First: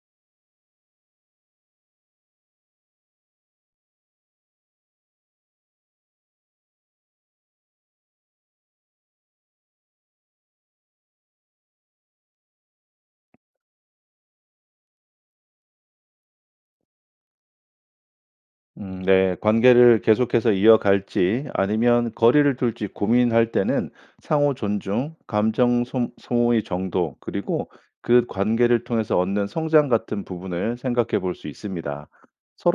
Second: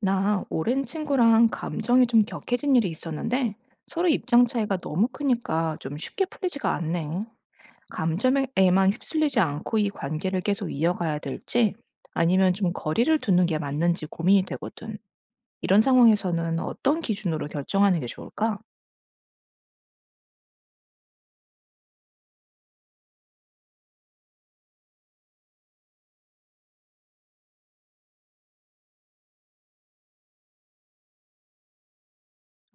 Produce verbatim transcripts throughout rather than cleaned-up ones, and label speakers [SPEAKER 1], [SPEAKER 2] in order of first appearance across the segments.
[SPEAKER 1] 나 오랜 친구랑 감정이 좀 격해진 일이 있었는데 서로 입장 차이가 너무 크니까 좀 쉽게 풀리지가 않네. 감정에만 휩쓸리지 않고 이 관계를 계속 이어가야 될지 아니면 좀 거리를 두는 게 맞는지 고민이 되거든. 이런 상황에서는 어떤 기준으로 결정하는 게 좋을까?
[SPEAKER 2] 음 네. 관계를 계속해서 이어갈지 아니면 거리를 둘지 고민할 때는 상호 존중, 감정 소 소모의 정도, 그리고 그 관계를 통해서 얻는 성장 같은 부분을 생각해 볼 수 있습니다.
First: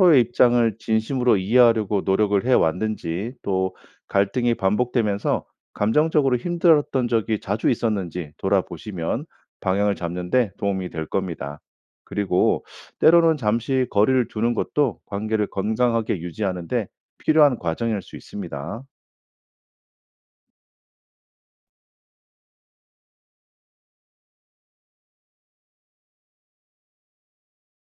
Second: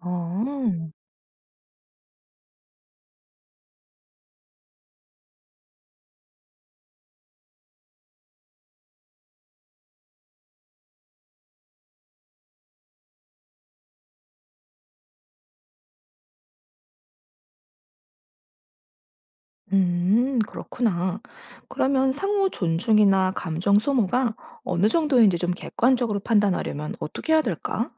[SPEAKER 1] 어,
[SPEAKER 2] 입장을 진심으로 이해하려고 노력을 해 왔는지, 또 갈등이 반복되면서 감정적으로 힘들었던 적이 자주 있었는지 돌아보시면 방향을 잡는 데 도움이 될 겁니다. 그리고 때로는 잠시 거리를 두는 것도 관계를 건강하게 유지하는 데 필요한 과정일 수 있습니다.
[SPEAKER 1] 음, 그렇구나. 그러면 상호 존중이나 감정 소모가 어느 정도인지 좀 객관적으로 판단하려면 어떻게 해야 될까?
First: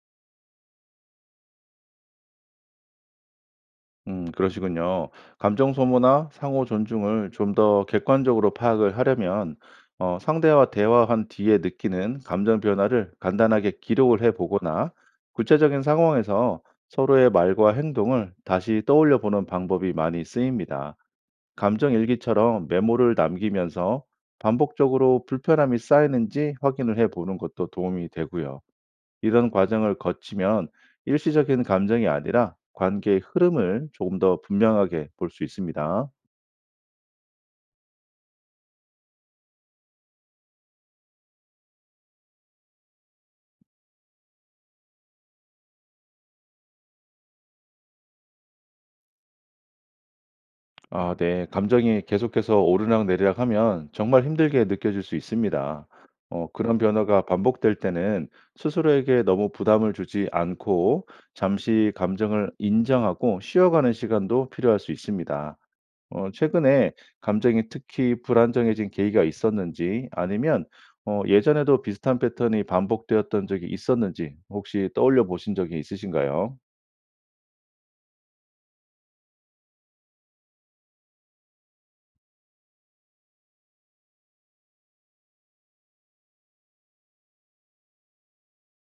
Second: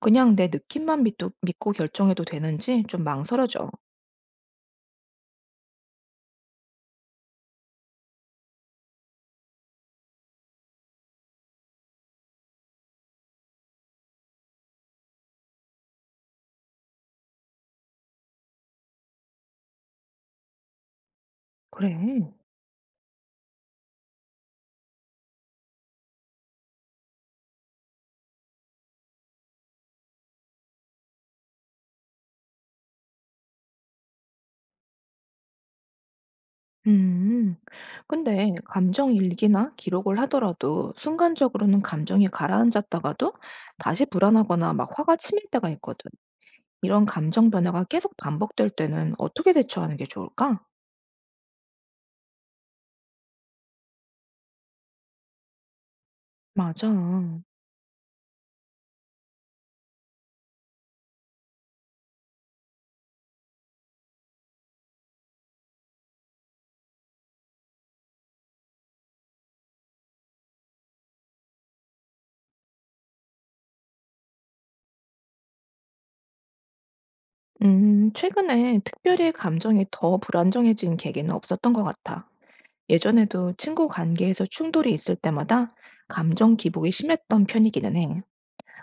[SPEAKER 1] 그냥 내 느낌만 믿도 믿고 결정해도 되는지 좀 망설여져.
[SPEAKER 2] 음, 그러시군요. 감정 소모나 상호 존중을 좀 더 객관적으로 파악을 하려면 어, 상대와 대화한 뒤에 느끼는 감정 변화를 간단하게 기록을 해 보거나 구체적인 상황에서 서로의 말과 행동을 다시 떠올려 보는 방법이 많이 쓰입니다. 감정
[SPEAKER 1] 그래.
[SPEAKER 2] 일기처럼 메모를 남기면서 반복적으로 불편함이 쌓이는지 확인을 해 보는 것도 도움이 되고요. 이런 과정을 거치면 일시적인 감정이 아니라 관계의 흐름을 조금 더 분명하게 볼 수 있습니다.
[SPEAKER 1] 음. 근데 감정 일기나 기록을 하더라도 순간적으로는 감정이 가라앉았다가도 다시 불안하거나 막 화가 치밀 때가 있거든. 이런 감정 변화가 계속 반복될 때는 어떻게 대처하는 게 좋을까?
[SPEAKER 2] 아, 네. 감정이 계속해서 오르락내리락 하면 정말 힘들게 느껴질 수 있습니다. 어, 그런
[SPEAKER 1] 맞아.
[SPEAKER 2] 변화가 반복될 때는 스스로에게 너무 부담을 주지 않고 잠시 감정을 인정하고 쉬어가는 시간도 필요할 수 있습니다. 어 최근에 감정이 특히 불안정해진 계기가 있었는지 아니면 어 예전에도 비슷한 패턴이 반복되었던 적이 있었는지 혹시 떠올려 보신 적이 있으신가요?
[SPEAKER 1] 음, 최근에 특별히 감정이 더 불안정해진 계기는 없었던 것 같아. 예전에도 친구 관계에서 충돌이 있을 때마다 감정 기복이 심했던 편이기는 해.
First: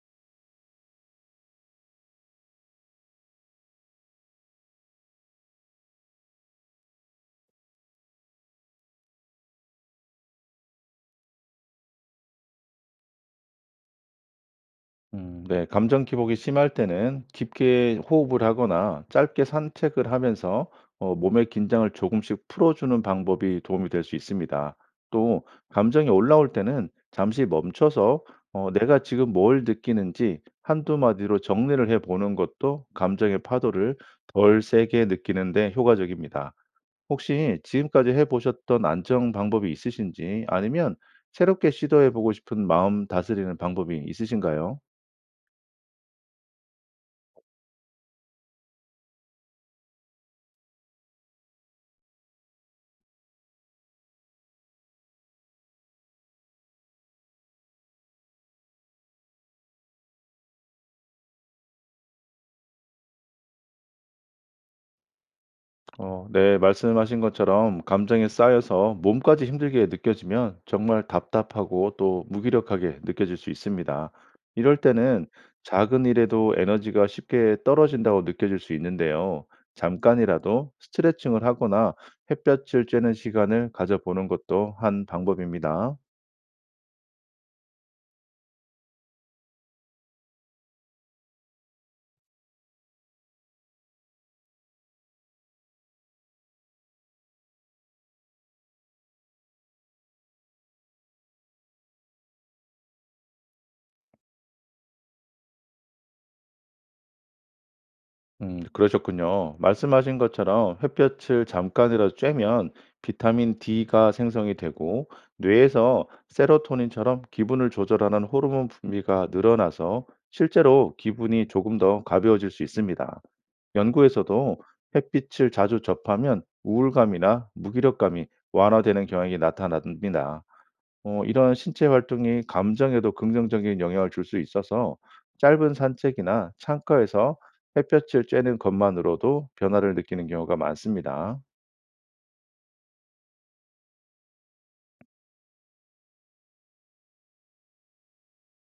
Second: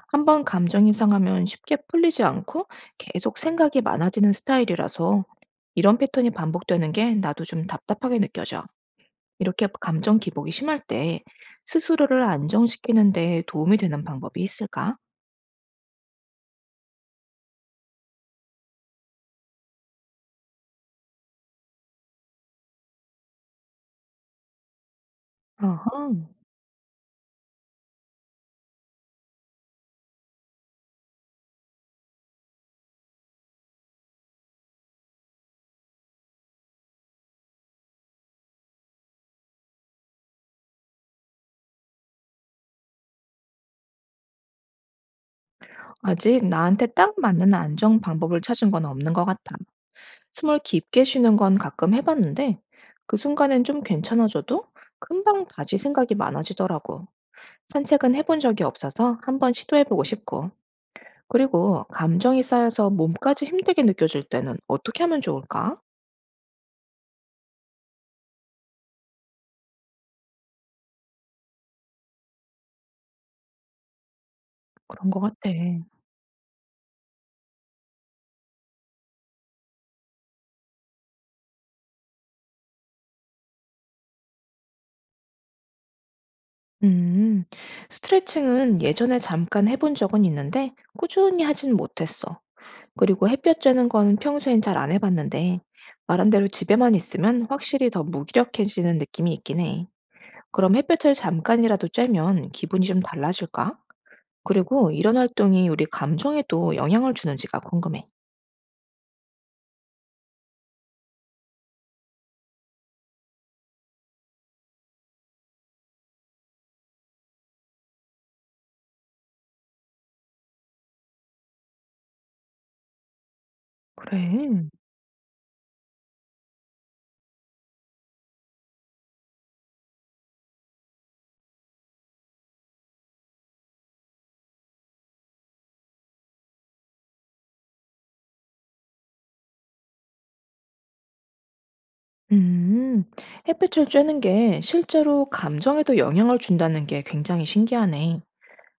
[SPEAKER 1] 한번 감정이 상하면 쉽게 풀리지 않고 계속 생각이 많아지는 스타일이라서 이런 패턴이 반복되는 게 나도 좀 답답하게 느껴져. 이렇게 감정 기복이 심할 때 스스로를 안정시키는 데 도움이 되는 방법이 있을까?
[SPEAKER 2] 음, 네. 감정 기복이 심할 때는 깊게 호흡을 하거나 짧게 산책을 하면서 어, 몸의 긴장을 조금씩 풀어주는 방법이 도움이 될 수 있습니다. 또, 감정이
[SPEAKER 1] 어흥.
[SPEAKER 2] 올라올 때는 잠시 멈춰서 어, 내가 지금 뭘 느끼는지 한두 마디로 정리를 해보는 것도 감정의 파도를 덜 세게 느끼는데 효과적입니다. 혹시 지금까지 해보셨던 안정 방법이 있으신지 아니면 새롭게 시도해보고 싶은 마음 다스리는 방법이 있으신가요?
[SPEAKER 1] 아직 나한테 딱 맞는 안정 방법을 찾은 건 없는 것 같아. 숨을 깊게 쉬는 건 가끔 해봤는데 그 순간엔 좀 괜찮아져도 금방 다시 생각이 많아지더라고. 산책은 해본 적이 없어서 한번 시도해보고 싶고 그리고 감정이 쌓여서 몸까지 힘들게 느껴질 때는 어떻게 하면 좋을까?
[SPEAKER 2] 어, 네, 말씀하신 것처럼 감정에 쌓여서 몸까지 힘들게 느껴지면 정말 답답하고 또 무기력하게 느껴질 수 있습니다. 이럴
[SPEAKER 1] 그런 것
[SPEAKER 2] 때는
[SPEAKER 1] 같아.
[SPEAKER 2] 작은 일에도 에너지가 쉽게 떨어진다고 느껴질 수 있는데요. 잠깐이라도 스트레칭을 하거나 햇볕을 쬐는 시간을 가져보는 것도 한 방법입니다.
[SPEAKER 1] 음, 스트레칭은 예전에 잠깐 해본 적은 있는데 꾸준히 하진 못했어. 그리고 햇볕 쬐는 건 평소엔 잘 안 해봤는데 말한 대로 집에만 있으면 확실히 더 무기력해지는 느낌이 있긴 해. 그럼 햇볕을 잠깐이라도 쬐면 기분이 좀 달라질까? 그리고 이런 활동이 우리 감정에도 영향을 주는지가 궁금해.
[SPEAKER 2] 음, 그러셨군요. 말씀하신 것처럼 햇볕을 잠깐이라도 쬐면 비타민 D가 생성이 되고 뇌에서 세로토닌처럼 기분을 조절하는 호르몬 분비가 늘어나서 실제로 기분이 조금 더 가벼워질 수 있습니다. 연구에서도
[SPEAKER 1] 그래.
[SPEAKER 2] 햇빛을 자주 접하면 우울감이나 무기력감이 완화되는 경향이 나타납니다. 어 이런 신체 활동이 감정에도 긍정적인 영향을 줄 수 있어서 짧은 산책이나 창가에서 햇볕을 쬐는 것만으로도 변화를 느끼는 경우가 많습니다.
[SPEAKER 1] 음, 햇빛을 쬐는 게 실제로 감정에도 영향을 준다는 게 굉장히 신기하네.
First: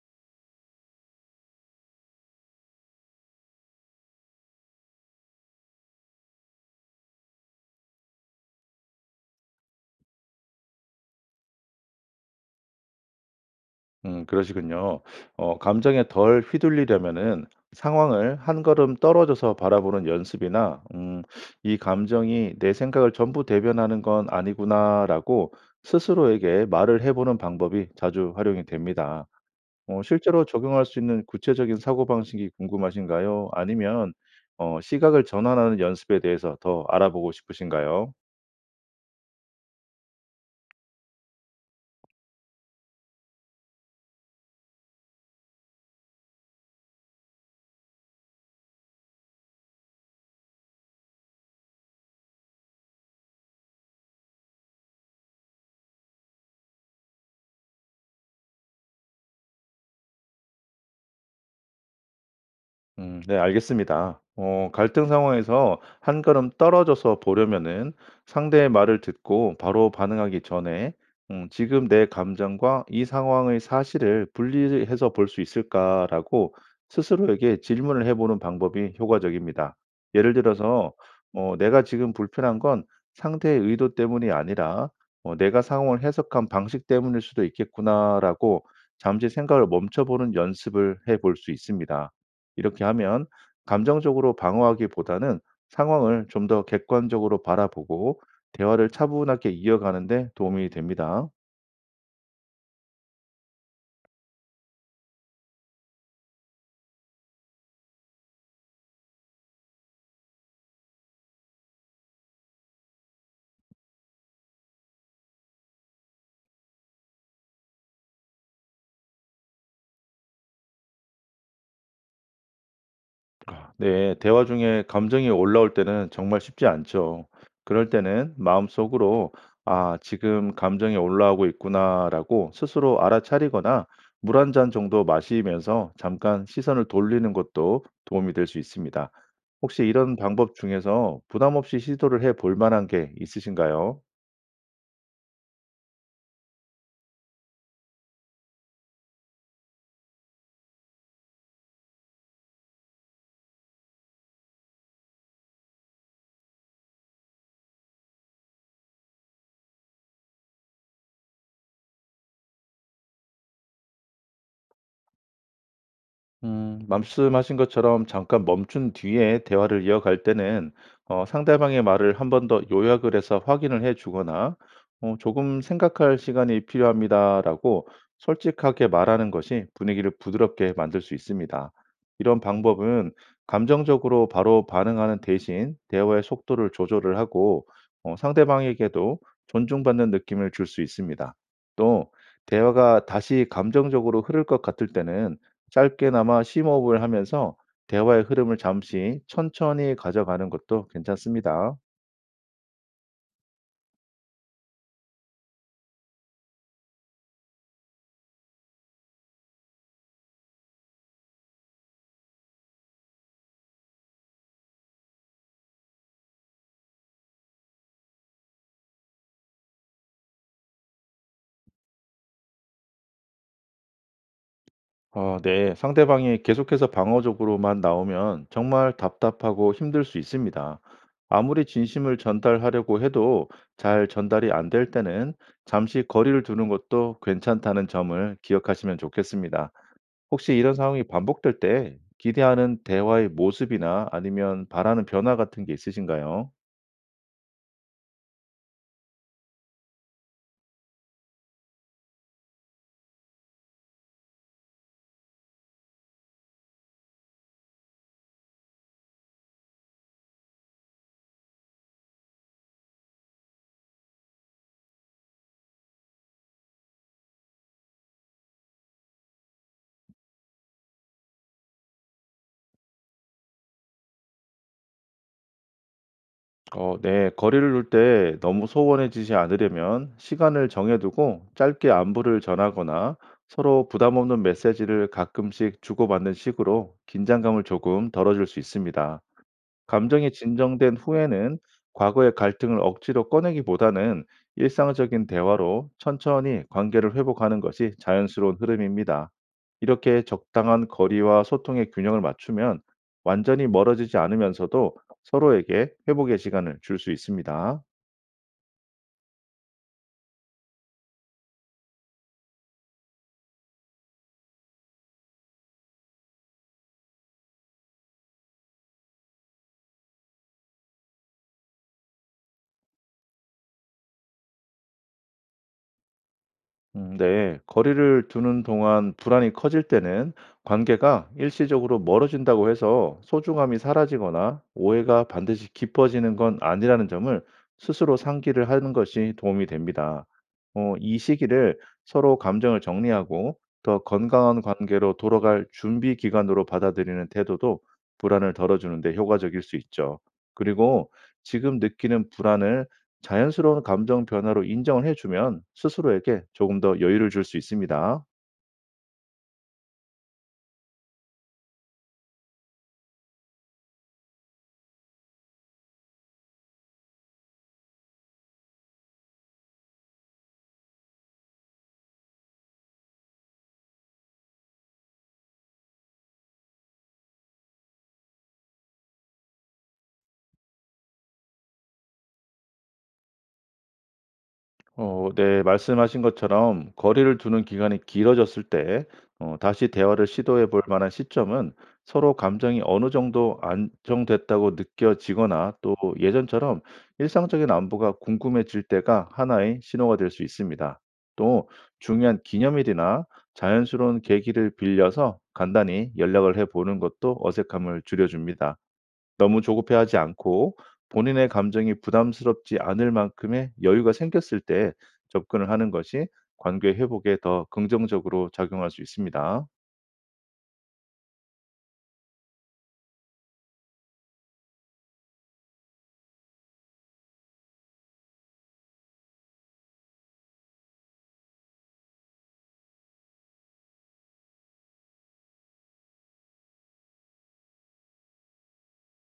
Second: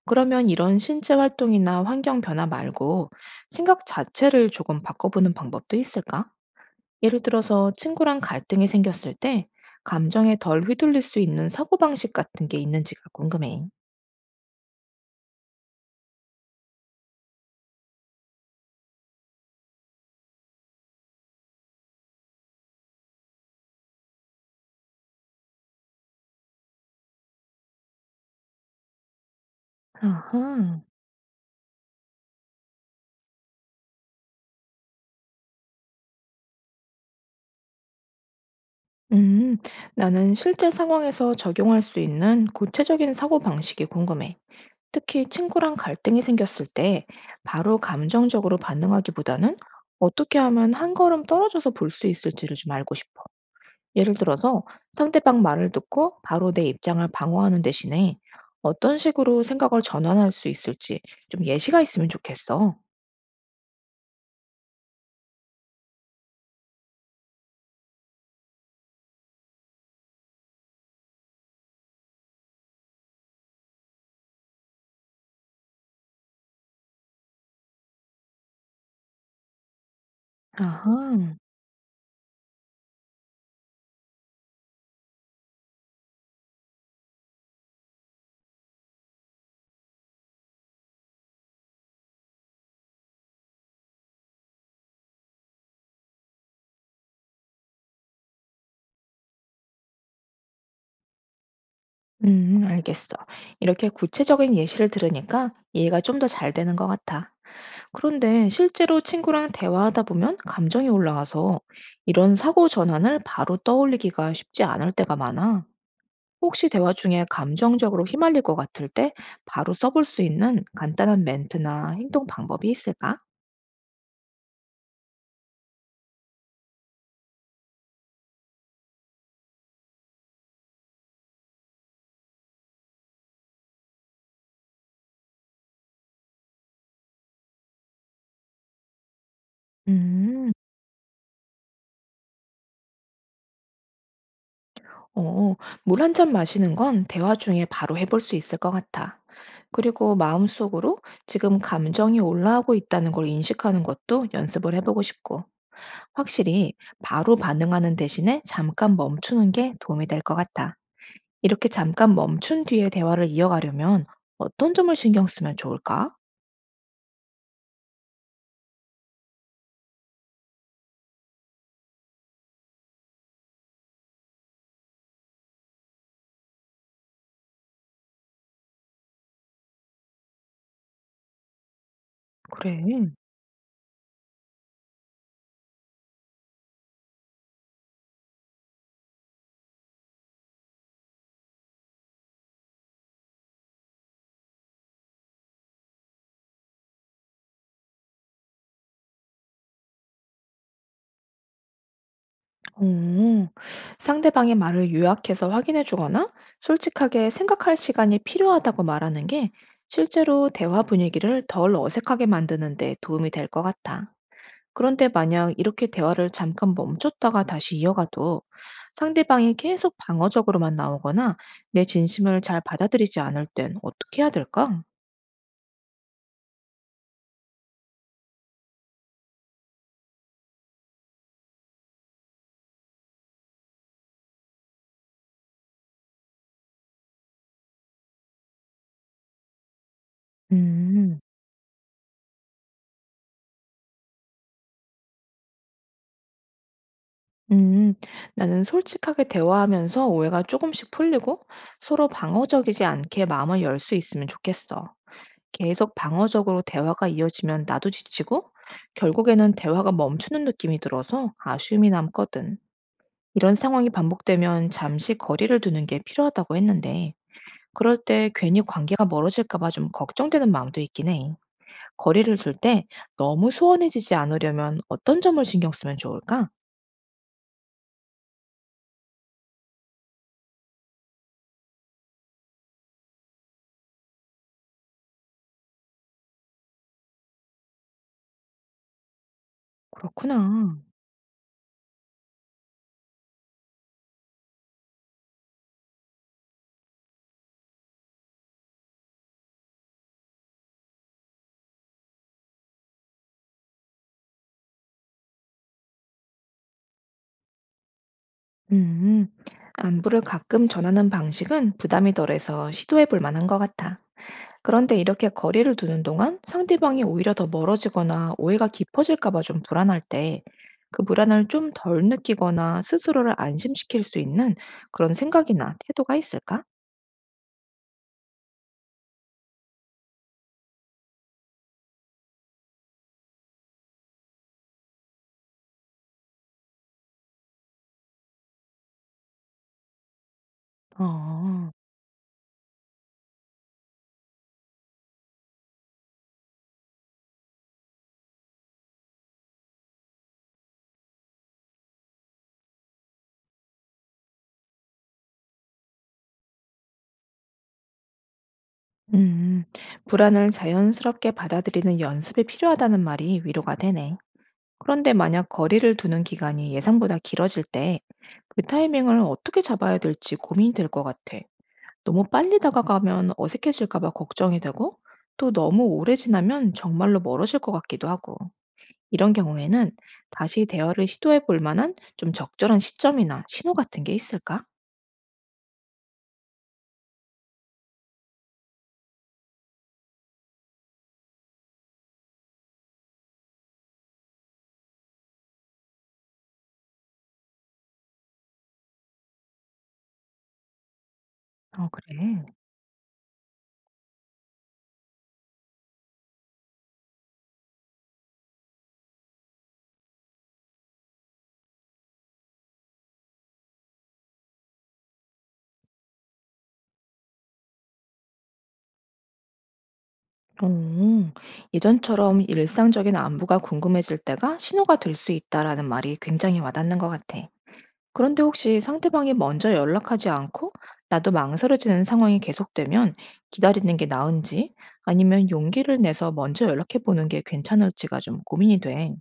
[SPEAKER 1] 그러면 이런 신체 활동이나 환경 변화 말고 생각 자체를 조금 바꿔보는 방법도 있을까? 예를 들어서 친구랑 갈등이 생겼을 때 감정에 덜 휘둘릴 수 있는 사고방식 같은 게 있는지가 궁금해.
[SPEAKER 2] 음 그러시군요. 어 감정에 덜 휘둘리려면은 상황을 한 걸음 떨어져서 바라보는 연습이나 음 '이 감정이 내 생각을 전부 대변하는 건 아니구나.'라고 스스로에게 말을 해 보는 방법이 자주 활용이 됩니다. 어 실제로
[SPEAKER 1] 아하.
[SPEAKER 2] 적용할 수 있는 구체적인 사고방식이 궁금하신가요? 아니면 어 시각을 전환하는 연습에 대해서 더 알아보고 싶으신가요?
[SPEAKER 1] 음, 나는 실제 상황에서 적용할 수 있는 구체적인 사고방식이 궁금해. 특히 친구랑 갈등이 생겼을 때 바로 감정적으로 반응하기보다는 어떻게 하면 한 걸음 떨어져서 볼 수 있을지를 좀 알고 싶어. 예를 들어서 상대방 말을 듣고 바로 내 입장을 방어하는 대신에 어떤 식으로 생각을 전환할 수 있을지 좀 예시가 있으면 좋겠어.
[SPEAKER 2] 음, 네, 알겠습니다. 어, 갈등 상황에서 한 걸음 떨어져서 보려면은 상대의 말을 듣고 바로 반응하기 전에 음, 지금 내 감정과 이 상황의 사실을 분리해서 볼 수 있을까라고 스스로에게 질문을 해보는 방법이 효과적입니다. 예를 들어서
[SPEAKER 1] 아하.
[SPEAKER 2] 어, 내가 지금 불편한 건 상대의 의도 때문이 아니라 어, 내가 상황을 해석한 방식 때문일 수도 있겠구나라고 잠시 생각을 멈춰보는 연습을 해볼 수 있습니다. 이렇게 하면 감정적으로 방어하기보다는 상황을 좀 더 객관적으로 바라보고 대화를 차분하게 이어가는 데 도움이 됩니다.
[SPEAKER 1] 음, 알겠어. 이렇게 구체적인 예시를 들으니까 이해가 좀 더 잘 되는 것 같아. 그런데 실제로 친구랑 대화하다 보면 감정이 올라와서 이런 사고 전환을 바로 떠올리기가 쉽지 않을 때가 많아. 혹시 대화 중에 감정적으로 휘말릴 것 같을 때 바로 써볼 수 있는 간단한 멘트나 행동 방법이 있을까?
[SPEAKER 2] 아, 네, 대화 중에 감정이 올라올 때는 정말 쉽지 않죠. 그럴 때는 마음속으로 아, 지금 감정이 올라오고 있구나라고 스스로 알아차리거나 물 한 잔 정도 마시면서 잠깐 시선을 돌리는 것도 도움이 될 수 있습니다. 혹시 이런
[SPEAKER 1] 음,
[SPEAKER 2] 방법 중에서 부담 없이 시도를 해볼 만한 게 있으신가요?
[SPEAKER 1] 어, 물 한 잔 마시는 건 대화 중에 바로 해볼 수 있을 것 같아. 그리고 마음속으로 지금 감정이 올라오고 있다는 걸 인식하는 것도 연습을 해보고 싶고. 확실히 바로 반응하는 대신에 잠깐 멈추는 게 도움이 될 것 같아. 이렇게 잠깐 멈춘 뒤에 대화를 이어가려면 어떤 점을 신경 쓰면 좋을까?
[SPEAKER 2] 음, 말씀하신 것처럼 잠깐 멈춘 뒤에 대화를 이어갈 때는 어, 상대방의 말을 한 번 더 요약을 해서 확인을 해 주거나 어, 조금 생각할 시간이 필요합니다라고 솔직하게 말하는 것이 분위기를 부드럽게 만들 수 있습니다. 이런
[SPEAKER 1] 그래.
[SPEAKER 2] 방법은 감정적으로 바로 반응하는 대신 대화의 속도를 조절을 하고 어, 상대방에게도 존중받는 느낌을 줄 수 있습니다. 또 대화가 다시 감정적으로 흐를 것 같을 때는 짧게나마 심호흡을 하면서 대화의 흐름을 잠시 천천히 가져가는 것도 괜찮습니다.
[SPEAKER 1] 오, 상대방의 말을 요약해서 확인해 주거나 솔직하게 생각할 시간이 필요하다고 말하는 게 실제로 대화 분위기를 덜 어색하게 만드는 데 도움이 될 것 같아. 그런데 만약 이렇게 대화를 잠깐 멈췄다가 다시 이어가도 상대방이 계속 방어적으로만 나오거나 내 진심을 잘 받아들이지 않을 땐 어떻게 해야 될까?
[SPEAKER 2] 어, 네. 상대방이 계속해서 방어적으로만 나오면 정말 답답하고 힘들 수 있습니다. 아무리 진심을 전달하려고 해도 잘 전달이 안 될 때는 잠시 거리를 두는 것도 괜찮다는 점을 기억하시면 좋겠습니다. 혹시 이런 상황이
[SPEAKER 1] 음,
[SPEAKER 2] 반복될 때 기대하는 대화의 모습이나 아니면 바라는 변화 같은 게 있으신가요?
[SPEAKER 1] 음, 나는 솔직하게 대화하면서 오해가 조금씩 풀리고 서로 방어적이지 않게 마음을 열 수 있으면 좋겠어. 계속 방어적으로 대화가 이어지면 나도 지치고 결국에는 대화가 멈추는 느낌이 들어서 아쉬움이 남거든. 이런 상황이 반복되면 잠시 거리를 두는 게 필요하다고 했는데, 그럴 때 괜히 관계가 멀어질까 봐 좀 걱정되는 마음도 있긴 해. 거리를 둘 때 너무 소원해지지 않으려면 어떤 점을 신경 쓰면 좋을까?
[SPEAKER 2] 어, 네. 거리를 둘 때 너무 소원해지지 않으려면 시간을 정해두고 짧게 안부를 전하거나 서로 부담 없는 메시지를 가끔씩 주고받는 식으로 긴장감을 조금 덜어줄 수 있습니다. 감정이
[SPEAKER 1] 그렇구나.
[SPEAKER 2] 진정된 후에는 과거의 갈등을 억지로 꺼내기보다는 일상적인 대화로 천천히 관계를 회복하는 것이 자연스러운 흐름입니다. 이렇게 적당한 거리와 소통의 균형을 맞추면 완전히 멀어지지 않으면서도 서로에게 회복의 시간을 줄 수 있습니다.
[SPEAKER 1] 음, 안부를 가끔 전하는 방식은 부담이 덜해서 시도해 볼 만한 것 같아. 그런데 이렇게 거리를 두는 동안 상대방이 오히려 더 멀어지거나 오해가 깊어질까 봐 좀 불안할 때, 그 불안을 좀 덜 느끼거나 스스로를 안심시킬 수 있는 그런 생각이나 태도가 있을까?
[SPEAKER 2] 음, 네. 거리를 두는 동안 불안이 커질 때는 관계가 일시적으로 멀어진다고 해서 소중함이 사라지거나 오해가 반드시 깊어지는 건 아니라는 점을 스스로 상기를 하는 것이 도움이 됩니다. 어, 이
[SPEAKER 1] 어,
[SPEAKER 2] 시기를 서로 감정을 정리하고 더 건강한 관계로 돌아갈 준비 기간으로 받아들이는 태도도 불안을 덜어주는 데 효과적일 수 있죠. 그리고 지금 느끼는 불안을 자연스러운 감정 변화로 인정을 해주면 스스로에게 조금 더 여유를 줄 수 있습니다.
[SPEAKER 1] 음, 불안을 자연스럽게 받아들이는 연습이 필요하다는 말이 위로가 되네. 그런데 만약 거리를 두는 기간이 예상보다 길어질 때, 그 타이밍을 어떻게 잡아야 될지 고민이 될 것 같아. 너무 빨리 다가가면 어색해질까 봐 걱정이 되고 또 너무 오래 지나면 정말로 멀어질 것 같기도 하고 이런 경우에는 다시 대화를 시도해 볼 만한 좀 적절한 시점이나 신호 같은 게 있을까?
[SPEAKER 2] 어, 네, 말씀하신 것처럼 거리를 두는 기간이 길어졌을 때 어, 다시 대화를 시도해 볼 만한 시점은 서로 감정이 어느 정도 안정됐다고 느껴지거나 또 예전처럼 일상적인 안부가 궁금해질 때가 하나의 신호가 될 수 있습니다. 또
[SPEAKER 1] 어,
[SPEAKER 2] 중요한
[SPEAKER 1] 그래.
[SPEAKER 2] 기념일이나 자연스러운 계기를 빌려서 간단히 연락을 해 보는 것도 어색함을 줄여줍니다. 너무 조급해하지 않고 본인의 감정이 부담스럽지 않을 만큼의 여유가 생겼을 때 접근을 하는 것이 관계 회복에 더 긍정적으로 작용할 수 있습니다.
[SPEAKER 1] 오, 예전처럼 일상적인 안부가 궁금해질 때가 신호가 될 수 있다라는 말이 굉장히 와닿는 것 같아. 그런데 혹시 상대방이 먼저 연락하지 않고 나도 망설여지는 상황이 계속되면 기다리는 게 나은지 아니면 용기를 내서 먼저 연락해 보는 게 괜찮을지가 좀 고민이 돼.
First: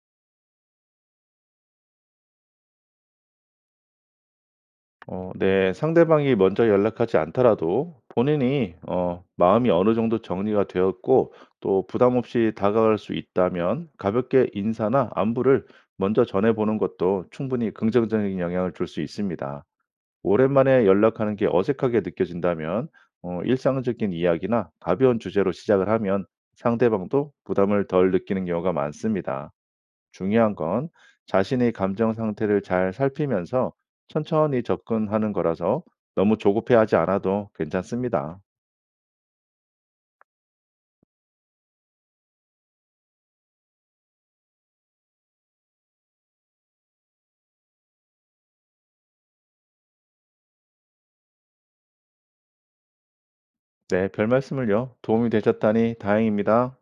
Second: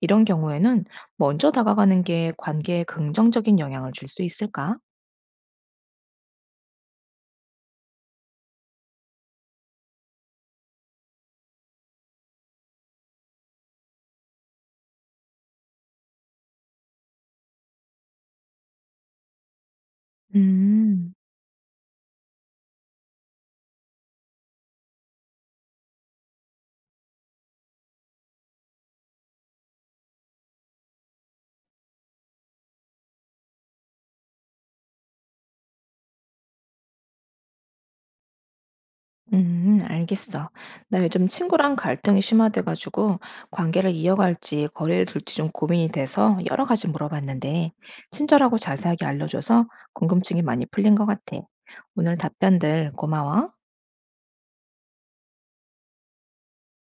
[SPEAKER 1] 이런 경우에는 먼저 다가가는 게 관계에 긍정적인 영향을 줄 수 있을까?
[SPEAKER 2] 어 네. 상대방이 먼저 연락하지 않더라도 본인이 어 마음이 어느 정도 정리가 되었고 또 부담 없이 다가갈 수 있다면 가볍게 인사나 안부를 먼저 전해 보는 것도 충분히 긍정적인 영향을 줄 수 있습니다. 오랜만에
[SPEAKER 1] 음.
[SPEAKER 2] 연락하는 게 어색하게 느껴진다면 어, 일상적인 이야기나 가벼운 주제로 시작을 하면 상대방도 부담을 덜 느끼는 경우가 많습니다. 중요한 건 자신의 감정 상태를 잘 살피면서 천천히 접근하는 거라서 너무 조급해하지 않아도 괜찮습니다.
[SPEAKER 1] 음, 알겠어. 나 요즘 친구랑 갈등이 심화돼 가지고 관계를 이어갈지 거리를 둘지 좀 고민이 돼서 여러 가지 물어봤는데 친절하고 자세하게 알려줘서 궁금증이 많이 풀린 것 같아. 오늘 답변들 고마워.
[SPEAKER 2] 네, 별 말씀을요. 도움이 되셨다니 다행입니다.